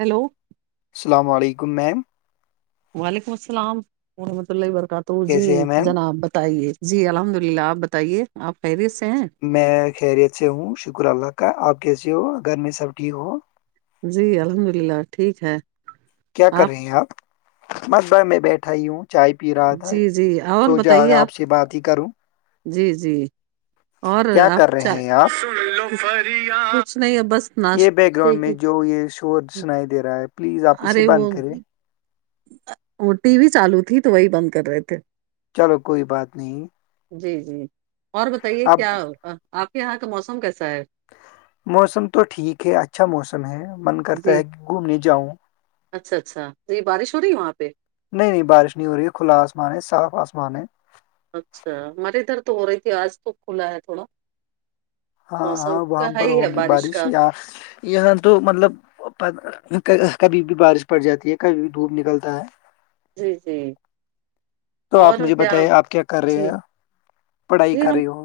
Hello السلام علیکم ma'am وعلیکم السلام ورحمت اللہ وبرکاتہ جی کیسے ہیں میم جناب بتائیے جی الحمد للہ آپ بتائیے آپ خیریت سے ہیں میں خیریت سے ہوں شکر اللہ کا آپ کیسے ہو گھر میں سب ٹھیک ہو جی الحمد للہ ٹھیک ہے کیا کر رہے ہیں آپ متبہ میں بیٹھا ہی ہوں چائے پی رہا تھا جی جی اور سو جا بتائیے آپ سے بات ہی کروں جی جی اور کیا آپ کر رہے چاہ ہیں آپ کچھ نہیں ہے بس یہ بیک ناشتے گراؤنڈ میں کی جو یہ شور سنائی دے رہا ہے پلیز آپ اسے بند کرے اور ٹی وی چالو تھی تو وہی بند کر رہے تھے چلو کوئی بات نہیں جی جی اور بتائیے اب کیا آپ کے یہاں کا موسم کیسا ہے موسم تو ٹھیک ہے اھا اچھا موسم ہے من جی کرتا ہے کہ گھومنے جاؤں اچھا اچھا جی بارش ہو رہی ہے وہاں پہ نہیں نہیں بارش نہیں ہو رہی ہے کھلا آسمان ہے صاف آسمان ہے اچھا ہمارے ادھر تو ہو رہی تھی آج تو کھلا ہے تھوڑا ہاں موسم ہاں تو وہاں ہے پر ہی ہے ہوگی بارش کا یا یہاں تو مطلب کبھی بھی بارش پڑ جاتی ہے کبھی بھی دھوپ نکلتا ہے جی جی تو آپ اور مجھے کیا بتائیے آپ کیا کر رہے جی ہیں پڑھائی جی کر ہم رہی ہو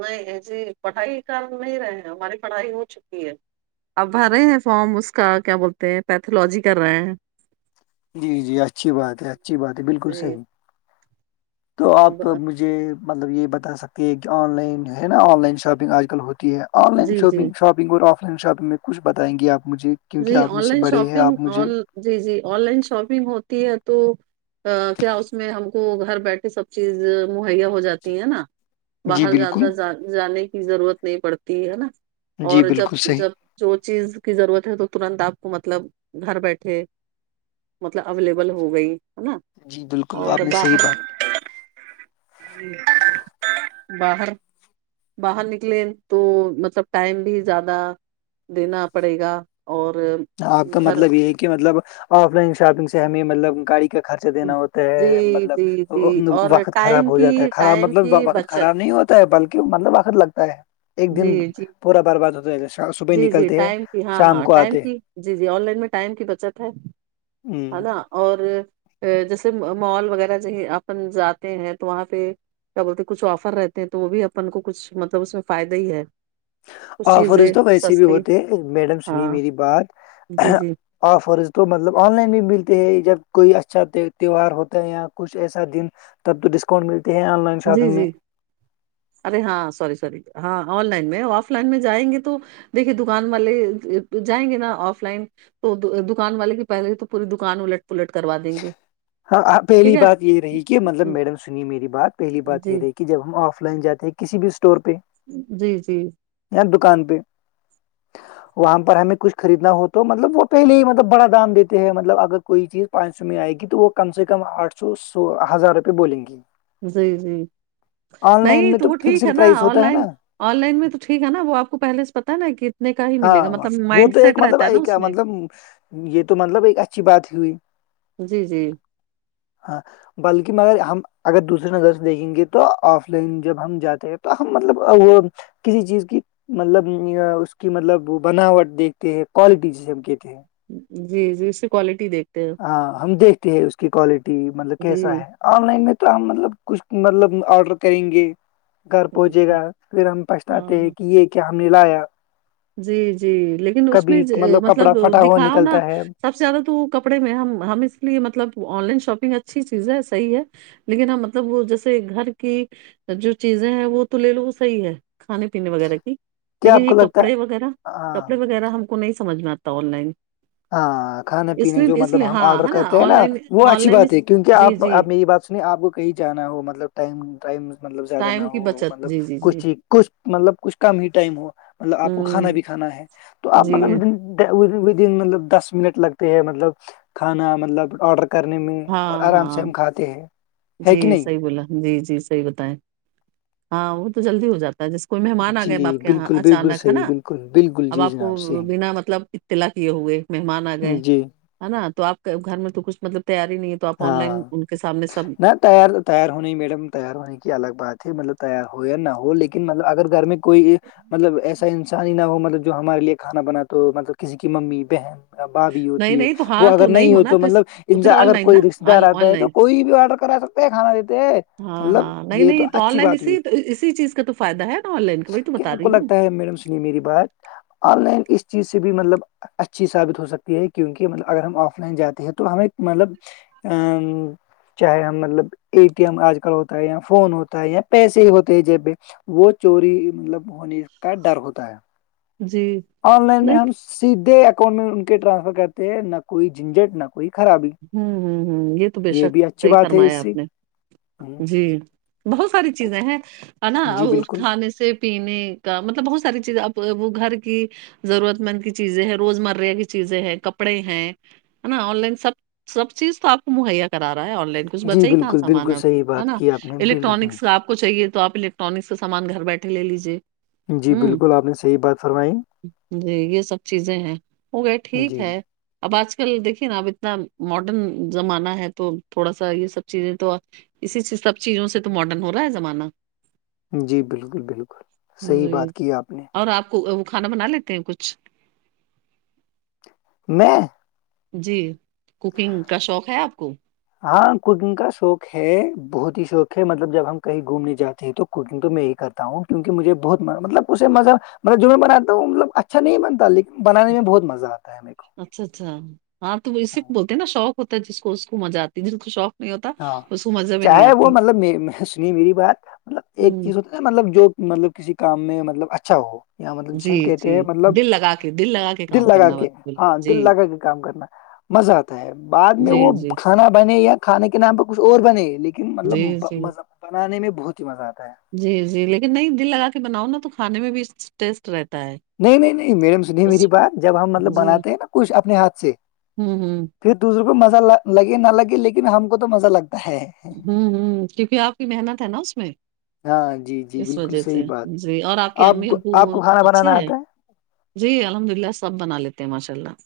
نہیں جی پڑھائی کر نہیں رہے ہماری پڑھائی ہو چکی ہے اب بھر رہے ہیں فارم اس کا کیا بولتے ہیں پیتھولوجی کر رہے ہیں جی جی اچھی بات ہے اچھی بات ہے بالکل جی صحیح تو آپ ب- مجھے مطلب یہ بتا سکتے ہیں کہ آن لائن جو ہے نا آن لائن شاپنگ آج کل ہوتی ہے آن لائن جی جی شاپنگ شاپنگ اور آف لائن شاپنگ میں کچھتائیں گےپجھے جی آن لائن شاپنگ آ جی جی آن لائن شاپنگ ہوتی ہے تو کیا اس میں ہم کو گھر بیٹھے سب چیز مہیا ہو جاتی ہے نا جی باہر بالکل جدا جانے کی ضرورت نہیں پڑتی ہے نا جی اور جب بالکل صحیح جب جو چیز کی ضرورت ہے تو ترنت آپ کو مطلب گھر بیٹھے مطلب اویلیبل ہو گئی ہے نا جی بالکل اور آپ نے صحیح باہر بات باہر باہر نکلیں تو مطلب ٹائم بھی زیادہ دینا پڑے گا اور آپ کا گھر مطلب یہ ہے کہ مطلب آف لائن شاپنگ سے ہمیں مطلب گاڑی خرچ دینا ہوتا جی ہے جی جی مطلب اور وقت خراب ٹائم ہو کی جاتا ہے خراب ٹائم مطلب کی وقت بچت خراب نہیں ہوتا ہے بلکہ مطلب وقت لگتا ہے ایک جی دن جی پورا برباد ہوتا ہے جیسے صبح جی جی نکلتے ہیں ٹائم کی ہاں شام ہاں کو ٹائم آتے کی جی جی آن لائن میں ٹائم کی بچت ہے ہ نا اور جیسے مال وغیرہ اپن جاتے ہیں تو وہاں پہ کیا بولتے کچھ آفر رہتے ہیں تو وہ بھی اپن کو کچھ مطلب اس میں فائدہ ہی ہے کچھ چیزیں آفرز تو کیسے بھی سستی ہوتے میڈم سنی ہاں میری بات جی جی آفرز تو مطلب آن لائن بھی ملتے ہیں جب کوئی اچھا تہوار ہوتا ہے یا کچھ ایسا دن تب تو ڈسکؤنٹ ملتے ہیں آن لائن جی شاپنگ میں جی ارے ہاں سوری سوری ہاں آن لائن میں آف لائن میں جائیں گے تو دیکھیے دکان والے جائیں گے نا آف لائن تو دکان والے کی پہلے ہی تو پوری دکان الٹ پلٹ کروا دیں گے ہاں ٹھیک پہلی ہے بات یہ رہی کہ مطلب میڈم سنی میری بات پہلی بات یہ جی رہی کہ کہ جب ہم آف لائن جاتے ہیں کسی بھی اسٹور پہ جی جی یا دکان پہ جی وہاں پر ہمیں کچھ خریدنا ہو تو مطلب وہ پہلے ہی مطلب بڑا دام دیتے ہیں مطلب اگر کوئی چیز پانچ سو میں آئے گی تو وہ کم سے کم آٹھ سو سو ہزار روپے بولیں گی جی جی آن لائن نہیں میں تو ٹھیک ہے فکسڈ نا پرائز آن ہوتا ہے نا لائن آن لائن میں تو ٹھیک ہے نا وہ آپ کو پہلے سے پتا ہے نا کہ اتنے کا ہی ملے گا ہاںاں مطلب وہ مائنڈ تو ایک سیٹ مطلب رہتا ہے نا ایک اس میں مطلب یہ تو مطلب ایک اچھی بات ہی ہوئی جی جی ہاں بلکہ میں اگر ہم اگر دوسریے نظر سے دیکھیں گے تو آف لائن جب ہم جاتے ہیں تو ہم مطلب وہ کسی چیز کی مطلب اس کہ مطلب وہ بناوٹ دیکھتے ہیں کوالٹی جسے ہم کہتے ہیں جی جی اس کی کوالٹی دیکھ ہاں ہم دیکھتے ہیں اس کی کوالٹی مطلب کیسا جی ہے آن لائن میں تو ہم مطلب کچھ مطلب آرڈر کریں گے گھر پہنچے گا پھر ہم پچھتاتے ہیں ہاں کہ یہ کیا ہم نے لایا جی جی لیکن اس میں کبھی کپڑا مطلب پھٹا ہوا دکھاؤ نا نکلتا ہے سب سے زیادہ تو وہ کپڑے میں ہم ہم اس لیے مطلب آن لائن شاپنگ اچھی چیز ہے صحیح ہے لیکن ہاں مطلب وہ جیسے گھر کی جو چیزیں ہیں وہ تو لے لو صحیح ہے کھانے پینے وغیرہ کی کیا لیکن آپ یہ کو ک لگتا وغیرہ ہے ہاں کپڑے وغیرہ ہم کو نہیں سمجھ میں آتا آن لائن ہاں کھانا اس پیا جو لیے اس مطلب لیے ہم ہاں آرڈر ہے کرتے ہیں آن نا لائن وہ آن اچھی لائن بات اس- ہے کیونکہ جی آپ جی آپ نے یہ بات اس نے آپ کو کہیں جانا ہو مطلب ٹائم ٹائم مطلب زیادہ نہ ٹائم کی ہو بچت مطلب جی جی جی کچھ کچھ مطلب کچھ کم ہی ٹائم ہو مطلب آپ کو ہوں کھانا بھی کھانا ہے تو آپ جی مطلب ودن مطلب دس منٹ لگتے ہیں مطلب کھانا مطلب آرڈر کر کرنے میں اور ہاں آرام سے ہاں ہم کھاتے ہیں ہے جی کہ نہیں صحیح بولا جی جی صحیح بتائیں ہاں وہ تو جلدی ہو جاتا جس کو مہمان آ گئے اب جی آپ کے یہاں بالکل بالکل اچانک ہے صحیح نا بالکل بالکل اب جی آپ کو جناب صحیح بنا مطلب تلا کیے ہوئے مہمان آ گئے جی ہے نا تو آپ گھر میں تو کچھ مطلب تیاری نہیں تو آپ آن ہاں لائن ان کے سامنے سب نہ تیار تیار ہونے ہی میڈم تیار ہونے کی الگ بات ہے مطلب تیار ہو یا نہ ہو لیکن مطلب اگر گھر میں کوئی مطلب ایسا انسان ہی نہ ہو مطلب جو ہمارے لیے کھانا بناتے ہو مطلب کسی کی ممی بہن باب بھی نہیں ہوتی ہے نہیں تو وہ ہاں تو اگر نہیں ہو ہونا تو اس مطلب تو ان پھر اگر لائن نا کوئی رشتے دار آن آتا ہے تو لائن کوئی بھی آرڈر کرا سکتا ہے کھانا دیتے ہاں مطلب ہاں نہیں یہ تو نہیں آن اچھی لائن بات ہوئی اسی تو اسی چیز کا تو فائدہ ہے نا آن لائن کا بھی تو بتا رہی ہوں نہیں میری بات آن لائن اس چیز سے بھی مطلب اچھی ثابت ہو سکتی ہے کیونکہ مطلب اگر ہم آف لائن جاتے ہیں تو ہمیں مطلب ا چاہے ہم مطلب اے ٹی ایم آج کل ہوتا ہے یا فون ہوتا ہے یا پیسے ہی ہوتے ہیں جب پہ وہ چوری مطلب ہونے کا ڈر ہوتا ہے جی آن لائن میں نہیں ہم سیدھے اکاؤنٹ میں ان کے ٹرانسفر کرتے ہیں نہ کوئی جھنجٹ نہ کوئی خرابی ہوں ہوں ہوں یہ تو بے شک بھی اچھی صحیح بات ہے فرمایا اس سے آپ نے ہوں، جی بہت ساری چیزیں ہیں ہے نا جی اس بالکل کھانے سے پینے کا مطلب بہت ساری چیز ا وہ گھر کی ضرورت مند کی چیزیں ہیں روزمرہ کی چیزیں ہیں کپڑے ہیں نا آن لائن سب سب چیز تو آپ کو مہیا کرا رہا ہے آن لائن کچھ جی بچے ہی کہاں بالکل سامان بالکل اب صحیح ہے بات نا کی آپ نے بل ہوں، الیکٹرانکس کا آپ کو چاہیے تو آپ الیکٹرانکس کا سامان گھر بیٹھے لیجیے جی ہوں بالکل آپ نے صحیح بات فرمائی جی یہ سب چیزیں ہیں ہو گئے ٹھیک جی ہے اب آج کل دیکھیے نا اب اتنا ماڈرن زمانہ ہے تو تھوڑا سا یہ سب چیزیں تو اسی سب چیزوں سے تو ماڈرن ہو رہا ہے زمانہ جی بالکل بالکل صحیح جی بات کی آپ نے اور آپ وہ کھانا بنا لیتے ہیں کچھ میں جی کوکنگ کا شوق ہے آپ کو ہاں کوکنگ کا شوق ہے بہت ہی شوق ہے مطلب جب ہم کہیں گھومنے جاتے ہیں تو کوکنگ تو میں ہی کرتا ہوں کیونکہ مجھے بہت مطلب اس مذب مطل جو میں بنا ہوں مطلب اچھا نہیں بنتا لیکن بنان میں بہت مزہ آتا ہے میرے کو اچھا اچھا ہاں تو ویس ہاں، بولتے ہیں نا شوق ہوتا ہے جس کو اس کو مزہ آتی ہے جس کو شوق نہیں ہوتا ہاں اس کو مزہ میں نہیں چاہے وہ آتی مطلب سنی میری بات مطلب ایک ہوں چیز ہوتا مطلب جو مطلب کسی کام میں مطلب اچھا ہو اں مطلب س جی ہم جی کہتے ہیں مطلب دل لگا کے دل لگا کے دل کام لگا کرنا کے بس ہاں جی دل لگا کے کام کرنا مزہ آتا ہے بعد میں جی وہ جی کھانا بنے یا کھانے کے نام پ کچھ اور بنے لیکن ن جی مطلب جی مز بنانے میں بہت ہی مزہ آتا ہے جی جی لیکن نہیں دل لگا کے بناؤ نا تو کھانے میں بھی ٹیسٹ رہتا ہے نہیں نہیں نہیں میڈم سنی اس میری بات جب ہم مطلب جی بناتے ہیں نا کچھ اپنے ہاتھ سے ہوں ہوں پھر دوسروں کو مزہ لگے نہ لگے لیکن ہم کو تو مزہ لگتا ہے ہوں ہوں کیونکہ آپ کی محنت ہے نا اس میں ہاں جی جی اس بالکل وجہ صحیح سے بات جی اور آپ کے امی کو ابو آپ کو کھانا اچھے بنانا ہیں آتا جی الحمد للہ سب بنا لیتے ہیں ماشاء اللہ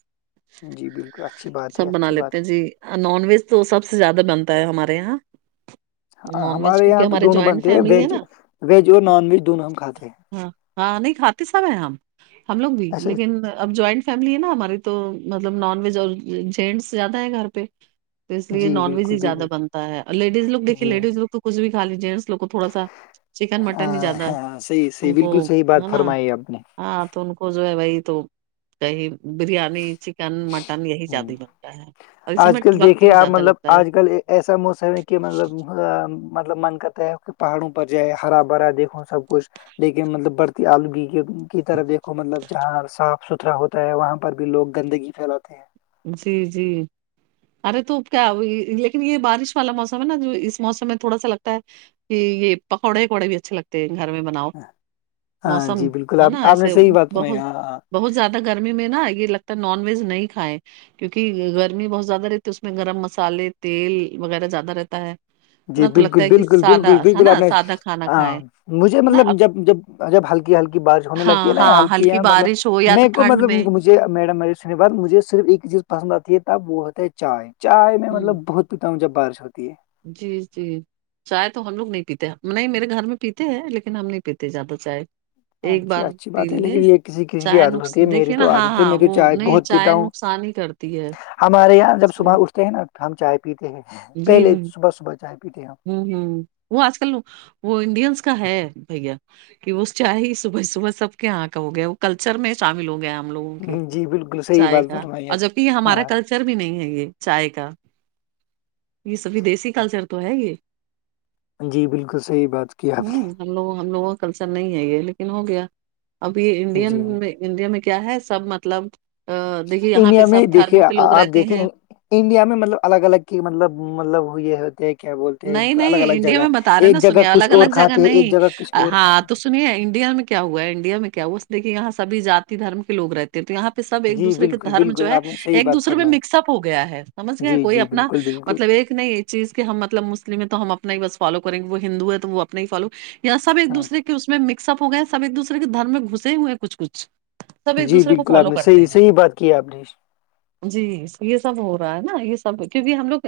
جی بالکل اچھی بات ہے سب بنا اچھی بات لیتے ہیں ہے جی نان ویج تو سب سے زیادہ بنتا ہے ہمارے یہاں ہاں نان ویج ہمارے کیونکہ یہاں تو ہماری دونوں جوائنٹ بنتے ہیں فیملی ہے ویج نا ویج اور نان ویج دونوں ہم کھاتے ہیں ہاں ہاں نہیں کھاتے سب ہیں ہم لوگ بھی اچھا لیکن اب جوائنٹ فیملی ہے نا ہماری تو مطلب نان ویج اور جینٹس زیادہ ہے گھر پہ تو اس لیے جی نان ویج بالکل ہی زیادہ بالکل بنتا اور لیڈیز لوگ جی لیڈیز لوگ تو کچھ بھی کھا لیتے ہیں ان لوگوں کو تھوڑا سا چکن مٹن ہی ہاں زیادہ ہاں صحیح ان کو بالکل صحیح بات ہے نا فرمائی آپ نے ہاں تو ان کو جو ہے وہی تو کہیں بریانی چکن مٹن یہی زیادہ ہوں ہی بنتا ہے اور اس آج میں کل وقت دیکھے بھی آپ زیادہ مطلب لگتا ہے آج کل ایسا موسم ہے کہ مطلب مطلب من کرتا ہے پہاڑوں پر جائے ہرا بھرا دیکھو سب کچھ لیکن مطلب بڑتی آلودگی کی طرف دیکھو مطلب جہاں صاف ستھرا ہوتا ہوتا ہے وہاں پر بھی لوگ گندگی پھیلاتے ہیں جی جی ارے تو کیا لیکن یہ بارش والا موسم ہے نا جو اس موسم میں تھوڑا سا لگتا ہے یہ پکوڑے وکوڑے بھی اچھے لگتے ہیں گھر میں بناؤ ہاں موسم جی بالکل ہے آپ نا آپ نے ایسے صحیح بات سنائی بہت ہاں ہاں بہت زیادہ گرمی میں نا یہ لگتا ہے نان ویج نہیں کھائے کیوںک گرمی بہت زیادہ رہتی ہے اس میں گرم مسالے تیل وغیرہ زیادہ رہتا ہے جی نا تو بالکل لگتا ہے کہ بالکل سادہ بالکل ہے بالکل آپ نا نے سادہ کھانا کھائے مجھے ہے نا مطلب اب جب جب جب ہلکی ہلکی بارش ہونے ہاں لگتی ہے نا ہاں ہلکی مطلب بارش ہو یا تو میرے کو ٹھنڈ مطلب میں مجھ میڈم سنے بات مجھے صرف ایک چیز پسند آتی ہے تب وہ ہوتا ہے چائے چائے میں ہوں مطلب بہت پتا ہو جب بارش ہوتی ہے جی جی چائے تو ہم لوگ نہیں پیتے نہیں میرے گھر میں پیتے ہیں لیکن ہم نہیں پیتے زیادہ چائے ایک اچھی بار اچھی پی بات ہے لیے لیکن یہ کسی کسی کی چائے عادت ہوتی نقصان ہے میری دیکھیے نا تو ہاں عادت ہے ہاں میں تو وہ چائے نہیں بہت چائے پیتا ہوں نقصان ہی کرتی ہے ہمارے یہاں جب چائے صبح اٹھتے ہیں نا ہم چائے پیتے ہیں پہلے جی صبح صبح چائے پیتے ہیں ہوں ہوں وہ آج کل وہ انڈینس کا ہے بھیا کہ وہ چاہ ہی صبح صبح سب کے یہاں کا ہو گیا وہ کلچر میں شامل ہو گیا ہم لوگوں کے جی بالکل صحیح چائے بات کا فرمائی اور آپ جبک یہ نے۔ ہمارا ہاں کلچر بھی نہیں ہے یہ چائے کا یہ سب ودیسیی کلچر تو ہے یہ جی بالکل صحیح بات کی آپ نے ہوں ہم لوگ ہم لوگوں کا کلچر نہیں ہے یہ لیکن ہو گیا اب یہ نے۔ انڈین جی میں انڈیا میں کیا ہے سب مطلب آ، دیکھیے یہاں انڈیا پہ میں سب دیکھے دھرموں کے لوگ آپ رہتے دیکھے ہیں انڈیا میں مطلب الگ الگ کی مطلب مطلب یہ ہوتے کیا بولتے ہیں ان نہیں کو الگ نہیں الگ انڈیا جگہ میں بتا رہے ہیں ایک نا جگہ سنیے کچھ الگ اور الگ جگہ کھاتے ہیں ایک نہیں جگہ کچھ آ، اور ہاں کھاتے ہیں تو انڈیا میں کیا ہوا انڈیا میں کیا ہوا دیکھے یہاں سبھی جاتتی دھرم کے لوگ رہتے ہیں تو یہاں پہ سب ہیں ایک جی دوسرے کے بالکل دھرم جو بالکل ہے آپ نے صحیح ایک بات دوسرے میں فرمائی مکس اپ ہو گیا ہے سمجھ گئے جی کوئی جی اپنا بالکل بالکل مطلب ایک نہیں یہ چیز کہ ہم مطلب مسلم ہے تو ہم اپنا ہی بس فالو کریں گے وہ ہندو ہے تو وہ اپنا ہی فالو یا سب ایک ہاں دوسرے کے اس میں مکس اپ ہو گئے ہیں سب ایک دوسرے کے دھرم میں گھسے ہوئے کچھ کچھ سب ایک جی دوسرے کو بالکل آپ فالو نے کرتے صحیح ہیں صحیح بات کی ہے آپ نے جی یہ سب ہو رہا ہے نا یہ سب کیونکہ ہم لوگ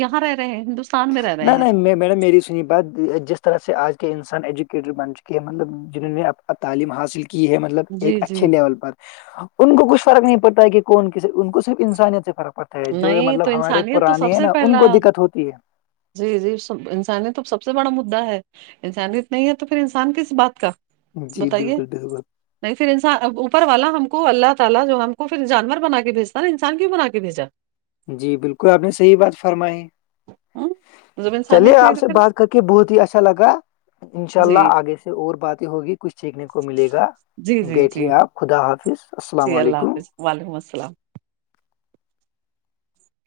یہاں رہ رہے ہیں ہندوستان میں رہ رہے نہیں ہیں نہیں میڈم میری سنی بات جس طرح سے آج کے انسان ایجوکیٹڈ بن چکی ہے مطلب جنہوں نے تعلیم حاصل کی ہے مطلب ایک جی جی اچھے لیول پر ان کو کچھ فرق نہیں پڑتا ہے کہ کون ان کو صرف انسانیت سے فرق پڑتا ہے ہے جو نہیں تو مطلب ہمارے انسانیت تو پرانے سب ہیں سے نا ان پہلا کو دقت ہوتی ہے جی جی انسانیت تو سب سے بڑا مدا ہے انسانیت نہیں ہے تو پھر انسان کس بات کا جی بتائیے بالکل بالکل نہیں پھر انس اوپر والا ہم کو اللہ تعالی جو ہم کو پھر جانور بنا کے بھیجتا ن انسان کیوں بنا کے بھیجا جی بالکل آپ نے صحیح بات فرمائی ہ چلیے آپ سے بات کر کے بہت ہی اچھا لگا انشاء جی اللہ آگے سے اور باتیں ہوگی کچھ سیکھنے کو ملے گا جی جی ٹے جی آپ خدا حافظ السلام جی اللہ علیکم حافظ وعلیکم السلام